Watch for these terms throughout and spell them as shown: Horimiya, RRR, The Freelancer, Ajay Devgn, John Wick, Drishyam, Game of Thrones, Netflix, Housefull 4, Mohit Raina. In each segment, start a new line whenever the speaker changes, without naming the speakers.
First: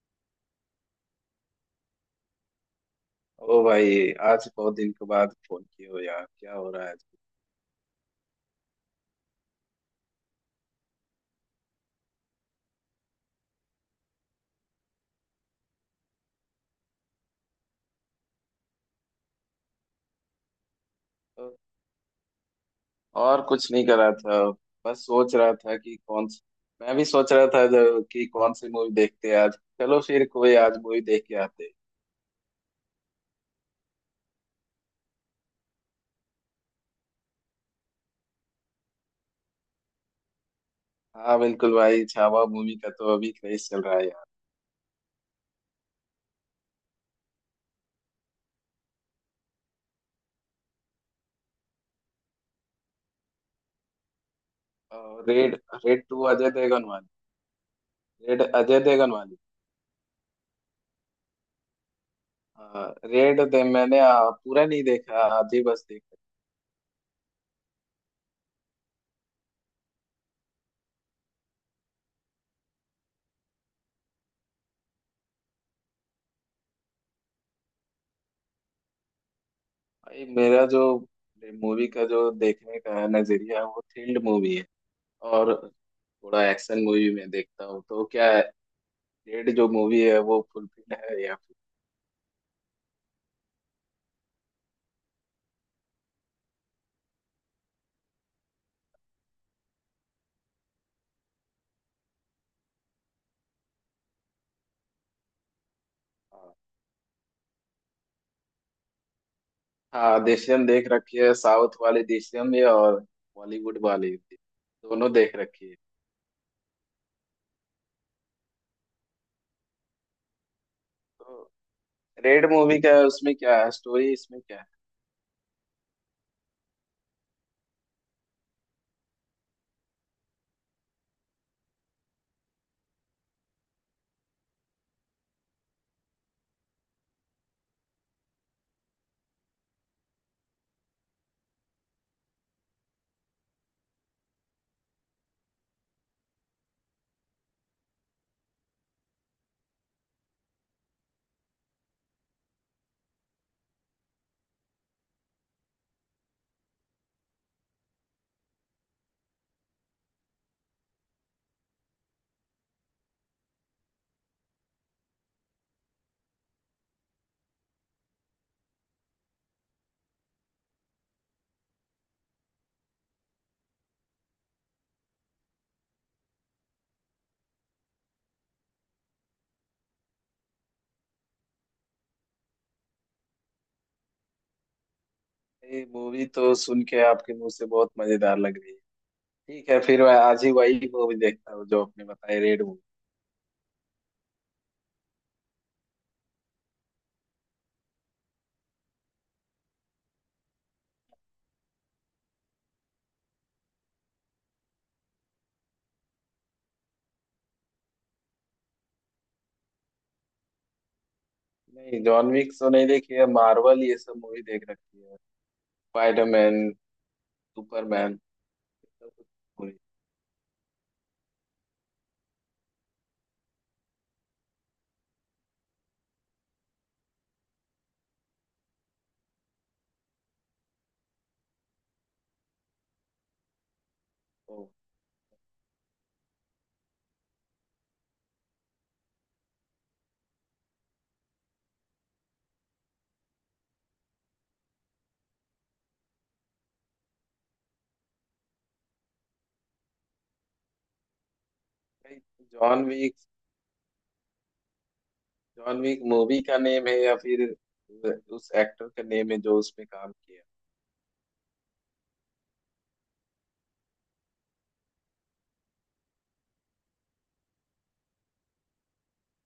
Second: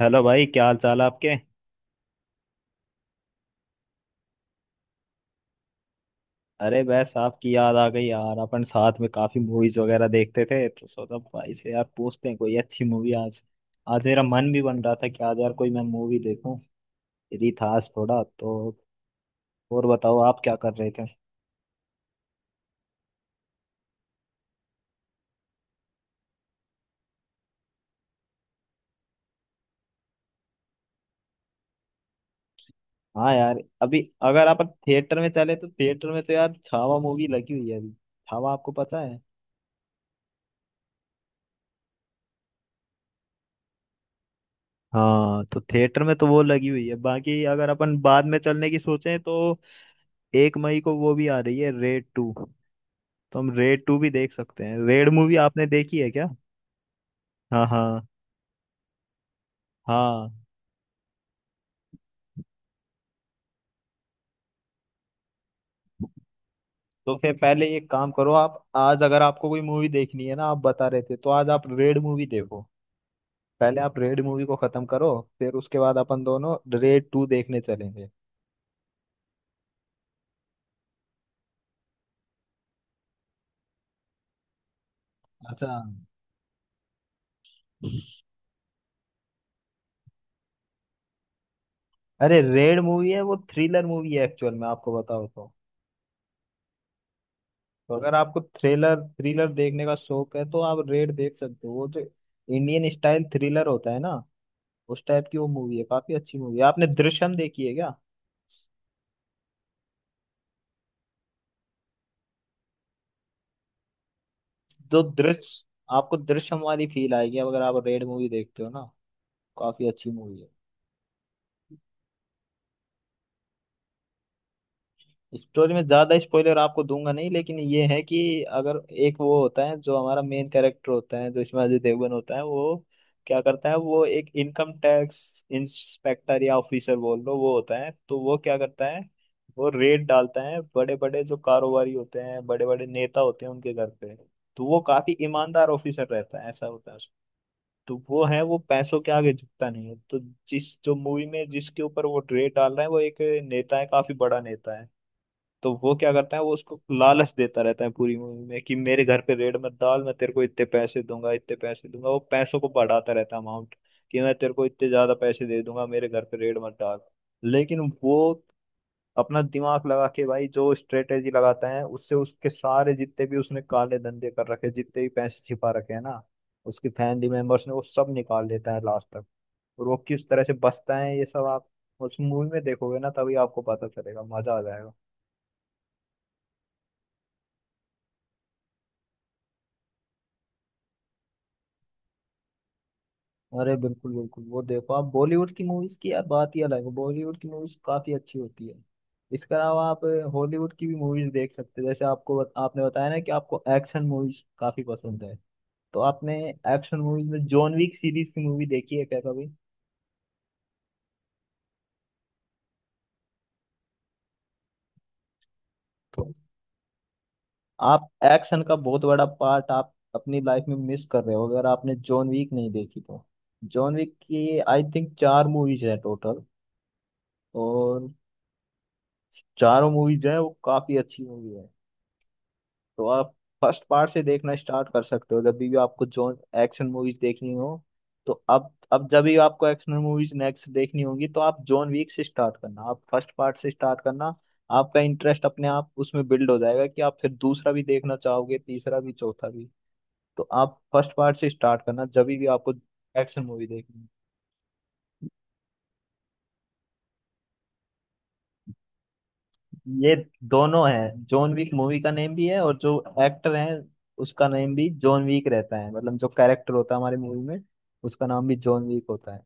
Hello भाई, क्या हाल चाल है आपके।
ओ भाई आज बहुत दिन के बाद फोन किए हो यार, क्या हो
अरे
रहा है?
बस आपकी याद आ गई यार। अपन साथ में काफी मूवीज वगैरह देखते थे तो सोचा भाई से यार पूछते हैं कोई अच्छी मूवी आज। आज मेरा मन भी बन रहा था कि आज यार कोई मैं मूवी देखूं। फ्री था आज थोड़ा तो। और बताओ आप क्या कर रहे थे।
तो और कुछ नहीं कर रहा था। बस सोच रहा था कि कौन सी, मैं भी सोच रहा था जो कि कौन सी मूवी देखते हैं आज। चलो फिर कोई आज मूवी देख के आते हैं।
हाँ यार, अभी अगर आप थिएटर में चले तो थिएटर में तो यार छावा मूवी लगी हुई है अभी। छावा आपको पता है।
हाँ बिल्कुल भाई, छावा मूवी का तो अभी क्रेज चल रहा है यार।
हाँ, तो थिएटर में तो वो लगी हुई है। बाकी अगर अपन बाद में चलने की सोचें तो 1 मई को वो भी आ रही है रेड टू। तो हम रेड टू भी देख सकते हैं। रेड
और
मूवी
रेड,
आपने देखी
रेड
है
टू
क्या।
अजय देवगन वाली?
हाँ, हाँ,
रेड अजय देवगन वाली?
हाँ।
हाँ रेड दे मैंने पूरा नहीं देखा, आधी बस देखा।
तो फिर पहले एक काम करो, आप आज अगर आपको कोई मूवी देखनी है ना, आप बता रहे थे तो आज आप रेड मूवी देखो। पहले आप रेड मूवी को खत्म करो। फिर उसके बाद अपन दोनों रेड टू देखने चलेंगे।
भाई मेरा जो मूवी का जो देखने का नजरिया है वो थ्रिल्ड मूवी है। और
अच्छा।
थोड़ा एक्शन मूवी में देखता हूँ तो क्या रेड जो मूवी है वो फुलफिल है या फिर?
अरे रेड मूवी है वो थ्रिलर मूवी है एक्चुअल में, आपको बताओ तो। तो अगर आपको थ्रिलर थ्रिलर देखने का शौक है तो आप रेड देख सकते हो। वो जो इंडियन स्टाइल थ्रिलर होता है ना, उस टाइप की वो मूवी है। काफी अच्छी
हाँ
मूवी है। आपने दृश्यम देखी है क्या।
हाँ, देशियम देख रखी है, साउथ वाली देशियम भी और बॉलीवुड वाली भी,
तो
दोनों देख
दृश्य
रखी है।
आपको दृश्यम वाली फील आएगी अब अगर आप रेड मूवी देखते हो ना। काफी अच्छी मूवी है।
तो रेड मूवी का उसमें क्या है स्टोरी, इसमें क्या
स्टोरी में ज्यादा स्पॉइलर आपको दूंगा नहीं, लेकिन ये है कि अगर एक वो होता है जो हमारा मेन कैरेक्टर होता है, जो इसमें अजय देवगन होता है, वो क्या करता है वो एक इनकम टैक्स इंस्पेक्टर या ऑफिसर बोल लो वो होता है। तो वो क्या करता है वो रेड डालता है बड़े बड़े जो कारोबारी होते हैं, बड़े बड़े नेता होते हैं, उनके घर पे। तो वो काफी ईमानदार ऑफिसर रहता है, ऐसा होता है। तो वो है वो पैसों के आगे झुकता नहीं है। तो जिस जो मूवी में जिसके ऊपर वो रेड डाल रहा है वो एक नेता है, काफी बड़ा नेता है। तो वो क्या करता है वो उसको लालच देता रहता है पूरी मूवी में कि मेरे घर पे रेड मत डाल, मैं तेरे को इतने पैसे दूंगा, इतने पैसे दूंगा। वो पैसों को बढ़ाता रहता है अमाउंट कि मैं तेरे को इतने ज्यादा पैसे दे दूंगा, मेरे घर पे रेड मत डाल। लेकिन वो अपना दिमाग लगा के भाई जो स्ट्रेटेजी लगाता है उससे उसके सारे जितने भी उसने काले धंधे कर रखे, जितने भी पैसे छिपा रखे हैं ना उसकी फैमिली मेंबर्स ने, वो सब निकाल लेता है लास्ट तक। और वो किस तरह से बचता है ये सब आप उस मूवी में देखोगे ना तभी आपको पता चलेगा, मजा आ जाएगा।
है? ये मूवी तो सुन के आपके मुंह से बहुत मजेदार लग रही है। ठीक है, फिर मैं आज ही वही मूवी देखता हूँ जो आपने बताई, रेड मूवी।
अरे बिल्कुल, बिल्कुल, वो देखो आप बॉलीवुड की मूवीज की यार बात ही अलग है। बॉलीवुड की मूवीज काफी अच्छी होती है। इसके अलावा आप हॉलीवुड की भी मूवीज देख सकते हैं। जैसे आपको आपने बताया ना कि आपको एक्शन मूवीज काफी पसंद है। तो आपने एक्शन मूवीज में जॉन विक सीरीज की मूवी देखी है क्या कभी।
नहीं, जॉन विक तो नहीं देखी है। मार्वल ये सब मूवी देख रखी है।
तो
स्पाइडरमैन,
आप
सुपरमैन,
एक्शन का
ये
बहुत
सब
बड़ा पार्ट आप अपनी लाइफ में मिस कर रहे हो अगर आपने जॉन विक नहीं देखी तो। जॉन विक की आई थिंक चार मूवीज है टोटल। और चारों मूवीज जो है वो काफी अच्छी मूवी है। तो आप फर्स्ट पार्ट से देखना
मूवी।
स्टार्ट कर सकते हो जब भी आपको जो एक्शन मूवीज देखनी हो। तो अब जब भी आपको एक्शन मूवीज नेक्स्ट देखनी होगी तो आप जॉन वीक से स्टार्ट करना, आप फर्स्ट पार्ट से स्टार्ट करना। आपका इंटरेस्ट अपने आप उसमें बिल्ड हो जाएगा कि आप फिर दूसरा भी देखना चाहोगे, तीसरा भी, चौथा भी। तो आप फर्स्ट पार्ट से स्टार्ट करना जब भी आपको
जॉन विक,
एक्शन मूवी देखनी हो।
जॉन विक मूवी का नेम है या फिर उस एक्टर का नेम है जो उसमें काम
ये
किया?
दोनों है। जॉन विक मूवी का नेम भी है और जो एक्टर है उसका नेम भी जॉन विक रहता है। मतलब जो कैरेक्टर होता है हमारी मूवी में उसका नाम भी जॉन विक होता है।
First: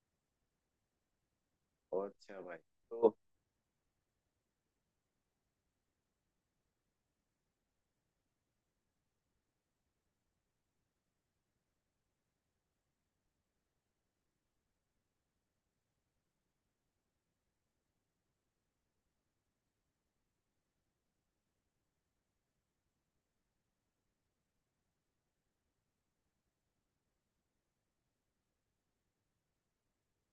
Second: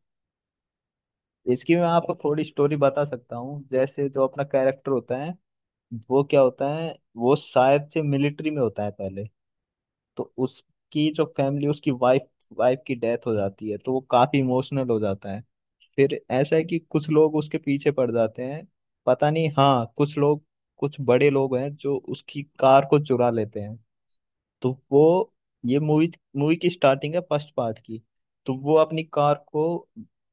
इसकी मैं
ओ
आपको
अच्छा
थोड़ी
भाई।
स्टोरी बता
तो
सकता हूँ। जैसे जो अपना कैरेक्टर होता है वो क्या होता है वो शायद से मिलिट्री में होता है पहले। तो उसकी जो फैमिली, उसकी वाइफ वाइफ की डेथ हो जाती है तो वो काफी इमोशनल हो जाता है। फिर ऐसा है कि कुछ लोग उसके पीछे पड़ जाते हैं। पता नहीं, हाँ कुछ लोग, कुछ बड़े लोग हैं जो उसकी कार को चुरा लेते हैं। तो वो, ये मूवी मूवी की स्टार्टिंग है फर्स्ट पार्ट की। तो वो अपनी कार को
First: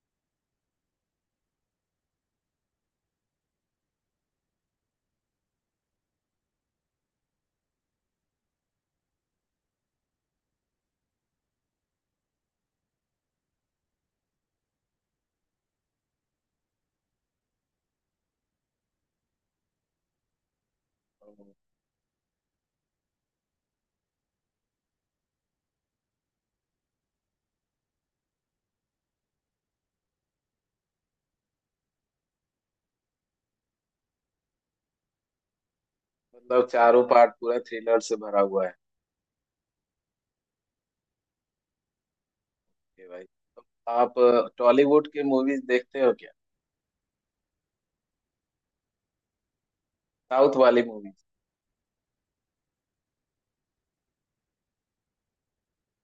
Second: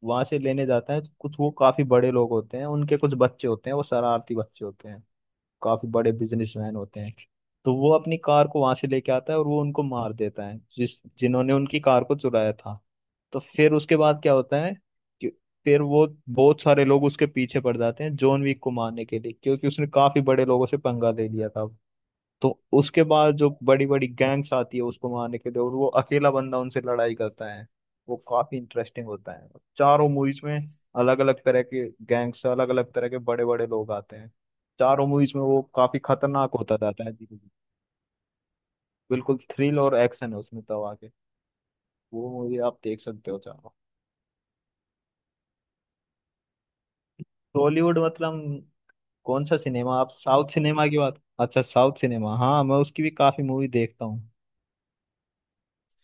वहां से लेने जाता है। कुछ वो काफी बड़े लोग होते हैं, उनके कुछ बच्चे होते हैं, वो शरारती बच्चे होते हैं, काफी बड़े बिजनेसमैन होते हैं। तो वो अपनी कार को वहां से लेके आता है और वो उनको मार देता है जिस जिन्होंने उनकी कार को चुराया था। तो फिर उसके बाद क्या होता है कि फिर वो बहुत सारे लोग उसके पीछे पड़ जाते हैं जॉन विक को मारने के लिए, क्योंकि उसने काफी बड़े लोगों से पंगा ले लिया
अम,
था। तो उसके बाद जो बड़ी बड़ी गैंग्स आती है उसको मारने के लिए और वो अकेला बंदा उनसे लड़ाई करता है, वो काफी इंटरेस्टिंग होता है। चारों मूवीज में अलग अलग तरह के गैंग्स, अलग अलग तरह के बड़े बड़े लोग आते हैं। चारों मूवीज में वो काफी खतरनाक
मतलब
होता
चारों
जाता है
पार्ट
धीरे धीरे।
पूरा थ्रिलर से भरा हुआ है?
बिल्कुल थ्रिल और एक्शन है उसमें, तब आके वो मूवी आप देख
ये भाई,
सकते हो
तो
चारों।
आप टॉलीवुड के मूवीज देखते हो क्या?
टॉलीवुड मतलब कौन सा सिनेमा, आप साउथ
साउथ वाली
सिनेमा की
मूवीज।
बात। अच्छा साउथ सिनेमा, हाँ मैं उसकी भी काफी मूवी देखता हूँ।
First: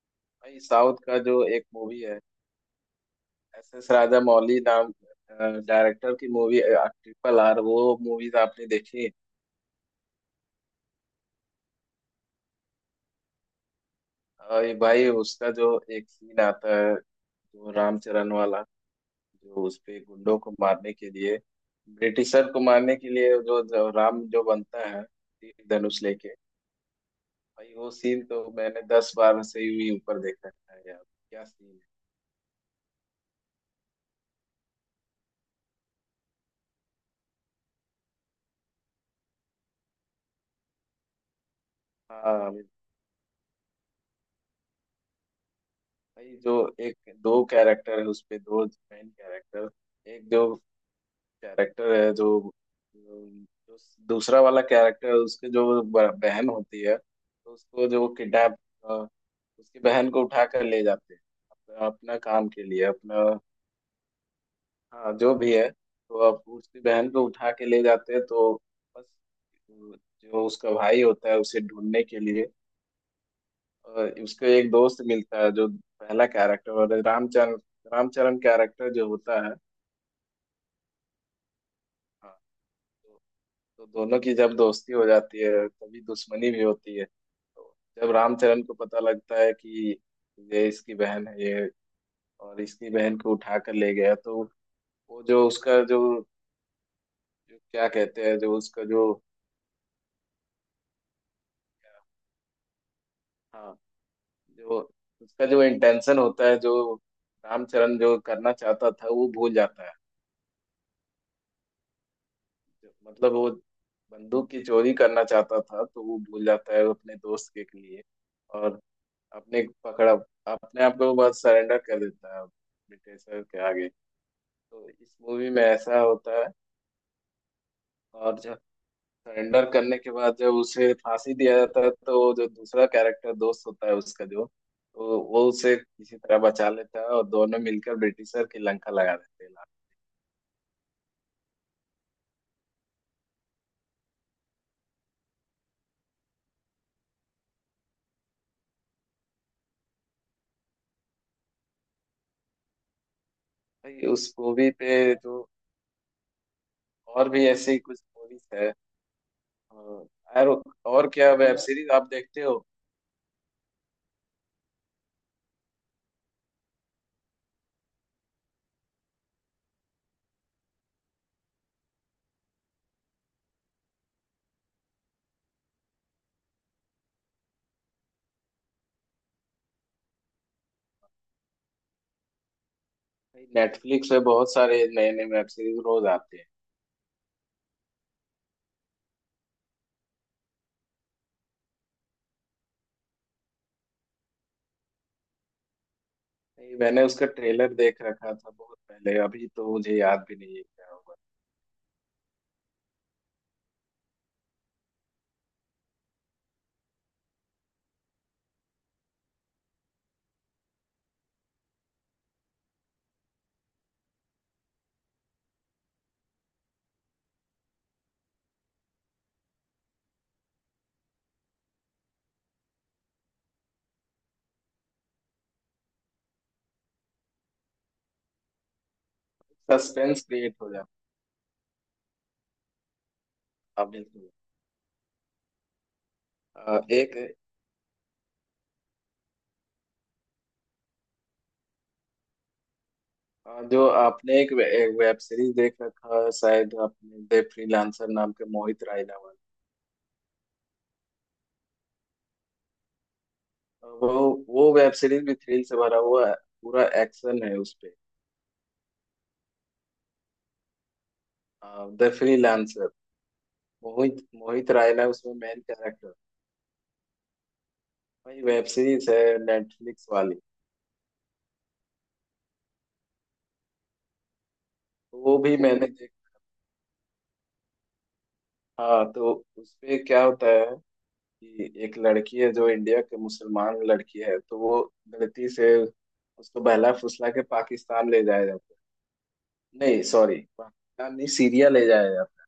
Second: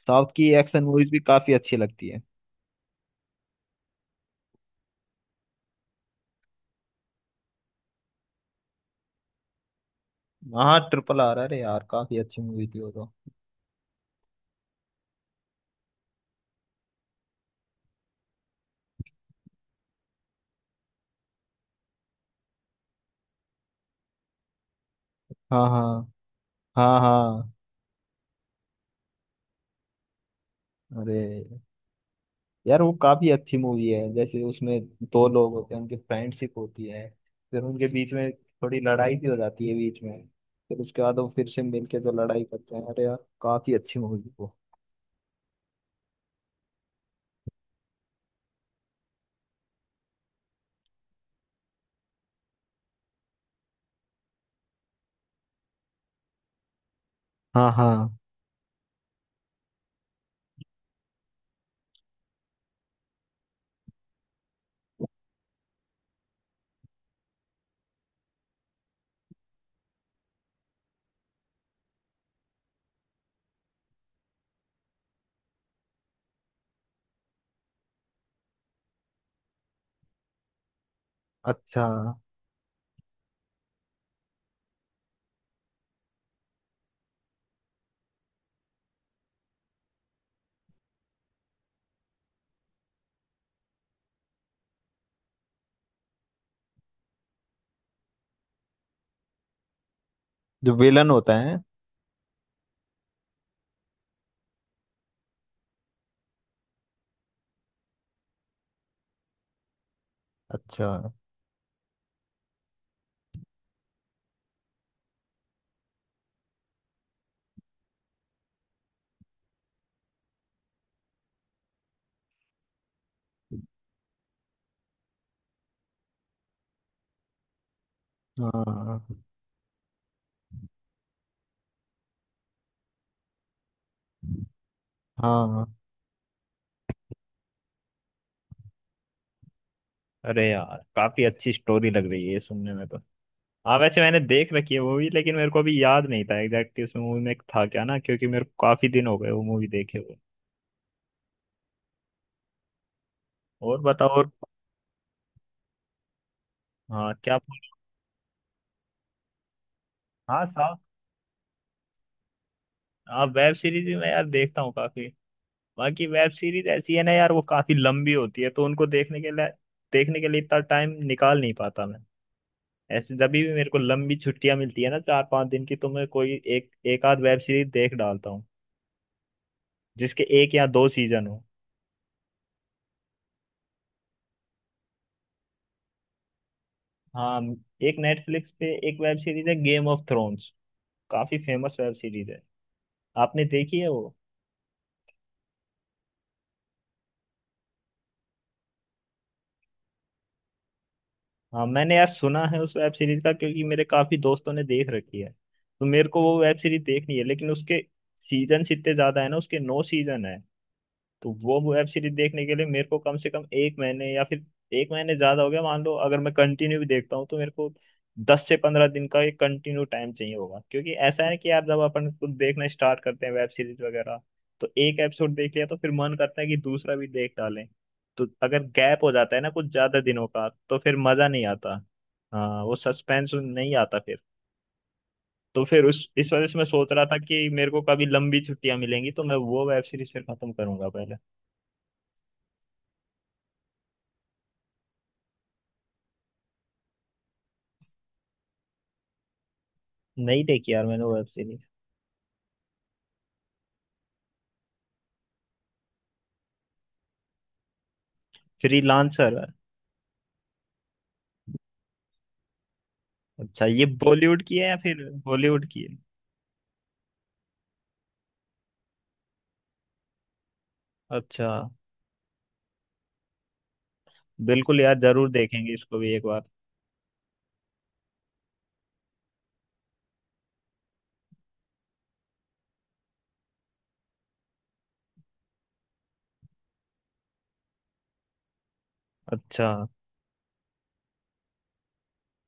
साउथ की
भाई,
एक्शन
साउथ
मूवीज भी
का जो
काफी
एक
अच्छी
मूवी
लगती
है
है।
एस एस राजा मौली नाम डायरेक्टर की, मूवी ट्रिपल आर, वो मूवीज आपने देखी?
हाँ ट्रिपल आर, अरे यार काफी अच्छी मूवी थी वो तो।
ये भाई उसका जो एक सीन आता है जो रामचरण वाला, जो उस पे गुंडों को मारने के लिए, ब्रिटिशर को मारने के लिए जो राम जो बनता है तीर
हाँ, हाँ।
धनुष लेके,
हाँ, हाँ।
भाई वो सीन तो मैंने 10 बार से भी ऊपर देखा है यार।
अरे
क्या सीन
यार वो काफी अच्छी मूवी है। जैसे उसमें दो लोग होते हैं, उनकी फ्रेंडशिप होती है, फिर उनके बीच में थोड़ी लड़ाई भी हो जाती है बीच में। फिर उसके बाद वो फिर से मिलके जो
है!
लड़ाई
हाँ
करते हैं, अरे यार काफी अच्छी मूवी थी वो।
भाई, जो एक दो कैरेक्टर है उस पे, दो मेन कैरेक्टर। एक जो कैरेक्टर है जो, जो जो दूसरा वाला कैरेक्टर है, उसके जो बहन होती है, तो
हाँ,
उसको जो
हाँ।
किडनैप, उसकी बहन को उठा कर ले जाते हैं, अपना अपना काम के लिए अपना, हाँ जो भी है। तो अब उसकी बहन को उठा के ले जाते हैं, तो बस जो उसका भाई होता है उसे ढूंढने के लिए उसको एक दोस्त मिलता है जो पहला कैरेक्टर, और रामचरण, रामचरण कैरेक्टर जो होता है।
अच्छा।
हाँ तो, तो दोनों की जब दोस्ती हो जाती है तभी दुश्मनी भी होती है। तो जब रामचरण को पता लगता है कि ये इसकी बहन है ये, और इसकी बहन को उठा कर ले गया तो वो जो उसका जो क्या कहते हैं, जो उसका जो,
जो विलन होता है।
हाँ, जो उसका जो इंटेंशन होता है जो रामचरण जो करना चाहता था वो भूल जाता है।
अच्छा।
मतलब वो बंदूक की चोरी करना चाहता था, तो वो भूल जाता है अपने दोस्त के लिए। और अपने पकड़ा अपने आप को बस सरेंडर कर देता है ब्रिटिशर के आगे। तो इस मूवी में ऐसा होता है। और जो
हाँ,
सरेंडर करने के बाद जब उसे फांसी दिया जाता है, तो जो दूसरा कैरेक्टर दोस्त होता है उसका जो, तो वो
हाँ।
उसे किसी तरह बचा लेता है और दोनों मिलकर ब्रिटिशर की लंका लगा देते हैं।
अरे यार काफी अच्छी स्टोरी लग रही है ये सुनने में तो। हाँ वैसे मैंने देख रखी है मूवी, लेकिन मेरे को अभी याद नहीं था एग्जैक्टली उसमें मूवी में था क्या ना, क्योंकि मेरे को काफी दिन हो गए वो मूवी देखे हुए। और
भाई
बताओ और।
उस मूवी पे जो
हाँ
और
क्या
भी
पूछ।
ऐसी कुछ मूवीज है? और
हाँ
और
साउथ।
और क्या वेब सीरीज आप देखते हो?
हाँ, वेब सीरीज भी मैं यार देखता हूँ काफी। बाकी वेब सीरीज ऐसी है ना यार वो काफी लंबी होती है तो उनको देखने के लिए, इतना टाइम निकाल नहीं पाता मैं। ऐसे जब भी मेरे को लंबी छुट्टियां मिलती है ना, 4-5 दिन की, तो मैं कोई एक एक आध वेब सीरीज देख डालता हूँ जिसके एक या दो सीजन हो।
भाई नेटफ्लिक्स पे बहुत सारे नए नए वेब सीरीज रोज आते हैं।
हाँ, एक नेटफ्लिक्स पे एक वेब सीरीज है गेम ऑफ थ्रोन्स, काफी फेमस वेब सीरीज है। आपने देखी है वो।
भाई मैंने उसका ट्रेलर देख रखा था बहुत पहले, अभी तो मुझे याद भी नहीं है क्या हुआ।
हाँ मैंने यार सुना है उस वेब सीरीज का क्योंकि मेरे काफी दोस्तों ने देख रखी है। तो मेरे को वो वेब सीरीज देखनी है, लेकिन उसके सीजन इतने ज्यादा है ना, उसके नौ सीजन है। तो वो वेब सीरीज देखने के लिए मेरे को कम से कम एक महीने, या फिर एक महीने ज्यादा हो गया मान लो अगर मैं कंटिन्यू भी देखता हूँ, तो मेरे को 10 से 15 दिन का एक कंटिन्यू टाइम चाहिए होगा। क्योंकि ऐसा है कि यार जब अपन कुछ देखना स्टार्ट करते हैं वेब सीरीज वगैरह, तो एक एपिसोड देख लिया तो फिर मन करता है कि दूसरा भी देख डालें। तो अगर गैप हो जाता है ना कुछ ज्यादा
सस्पेंस
दिनों का,
क्रिएट हो
तो
जाता
फिर मजा नहीं आता। हाँ, वो सस्पेंस नहीं
है। आप
आता फिर।
बिल्कुल,
तो फिर उस इस वजह से मैं सोच रहा
एक,
था कि मेरे को कभी लंबी छुट्टियां मिलेंगी तो मैं वो वेब सीरीज फिर खत्म करूंगा पहले।
जो आपने एक एक वेब सीरीज देख रखा है शायद आपने, द फ्रीलांसर नाम के, मोहित रायनावत,
नहीं देखी यार मैंने वेब सीरीज।
वो वेब सीरीज भी थ्रिल से भरा हुआ है, पूरा एक्शन है उसपे।
फ्रीलांसर,
द फ्रीलांसर,
अच्छा ये
मोहित
बॉलीवुड की है
मोहित
या फिर
रायना उसमें मेन
बॉलीवुड की है।
कैरेक्टर, वही वेब सीरीज है नेटफ्लिक्स वाली।
अच्छा, बिल्कुल यार
तो
जरूर
वो भी
देखेंगे
मैंने
इसको
देख,
भी एक बार।
हाँ। तो उसपे क्या होता है कि एक लड़की है जो इंडिया के मुसलमान लड़की है, तो वो गलती से, उसको बहला फुसला के पाकिस्तान ले जाया जाता है,
अच्छा।
नहीं सॉरी पाकिस्तानी सीरिया ले जाया जाता है।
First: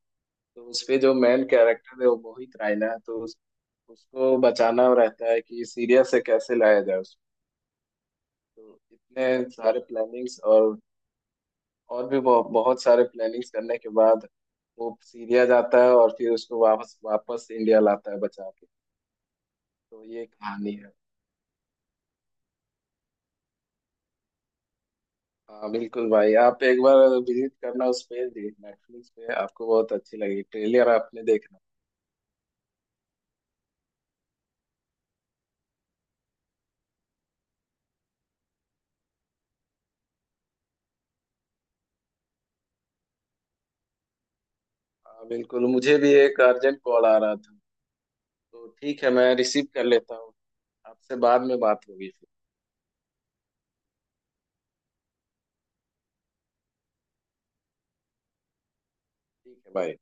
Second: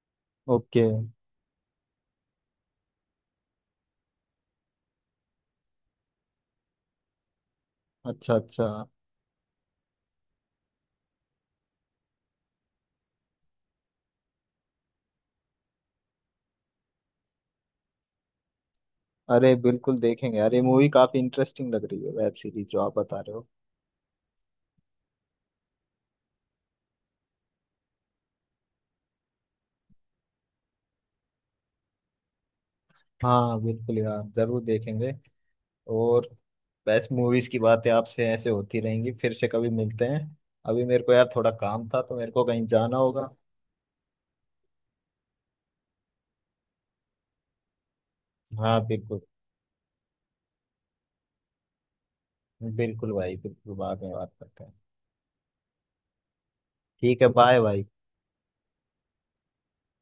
तो
ओके।
उसपे जो मेन कैरेक्टर है वो मोहित रायना है, उसको बचाना रहता है कि सीरिया से कैसे लाया जाए उसको।
अच्छा, अच्छा।
तो इतने सारे प्लानिंग्स और भी बहुत सारे प्लानिंग्स करने के बाद वो सीरिया जाता है और फिर उसको वापस वापस इंडिया लाता है बचा के।
अरे बिल्कुल
तो ये
देखेंगे यार, ये
कहानी
मूवी
है।
काफी इंटरेस्टिंग लग रही है वेब सीरीज जो आप बता रहे हो।
हाँ बिल्कुल भाई, आप एक बार विजिट करना उस पे, नेटफ्लिक्स पे, आपको बहुत अच्छी लगी ट्रेलर आपने देखना।
हाँ बिल्कुल यार जरूर देखेंगे। और बेस्ट मूवीज की बातें आपसे ऐसे होती रहेंगी, फिर से कभी मिलते हैं। अभी मेरे को यार थोड़ा काम था तो मेरे को कहीं जाना होगा।
हाँ बिल्कुल, मुझे भी एक अर्जेंट कॉल आ रहा था, तो
हाँ
ठीक है
बिल्कुल।
मैं रिसीव कर लेता हूँ। आपसे बाद में बात होगी फिर।
बिल्कुल भाई, बिल्कुल बाद में बात करते हैं। ठीक है, बाय भाई।
ठीक है बाय।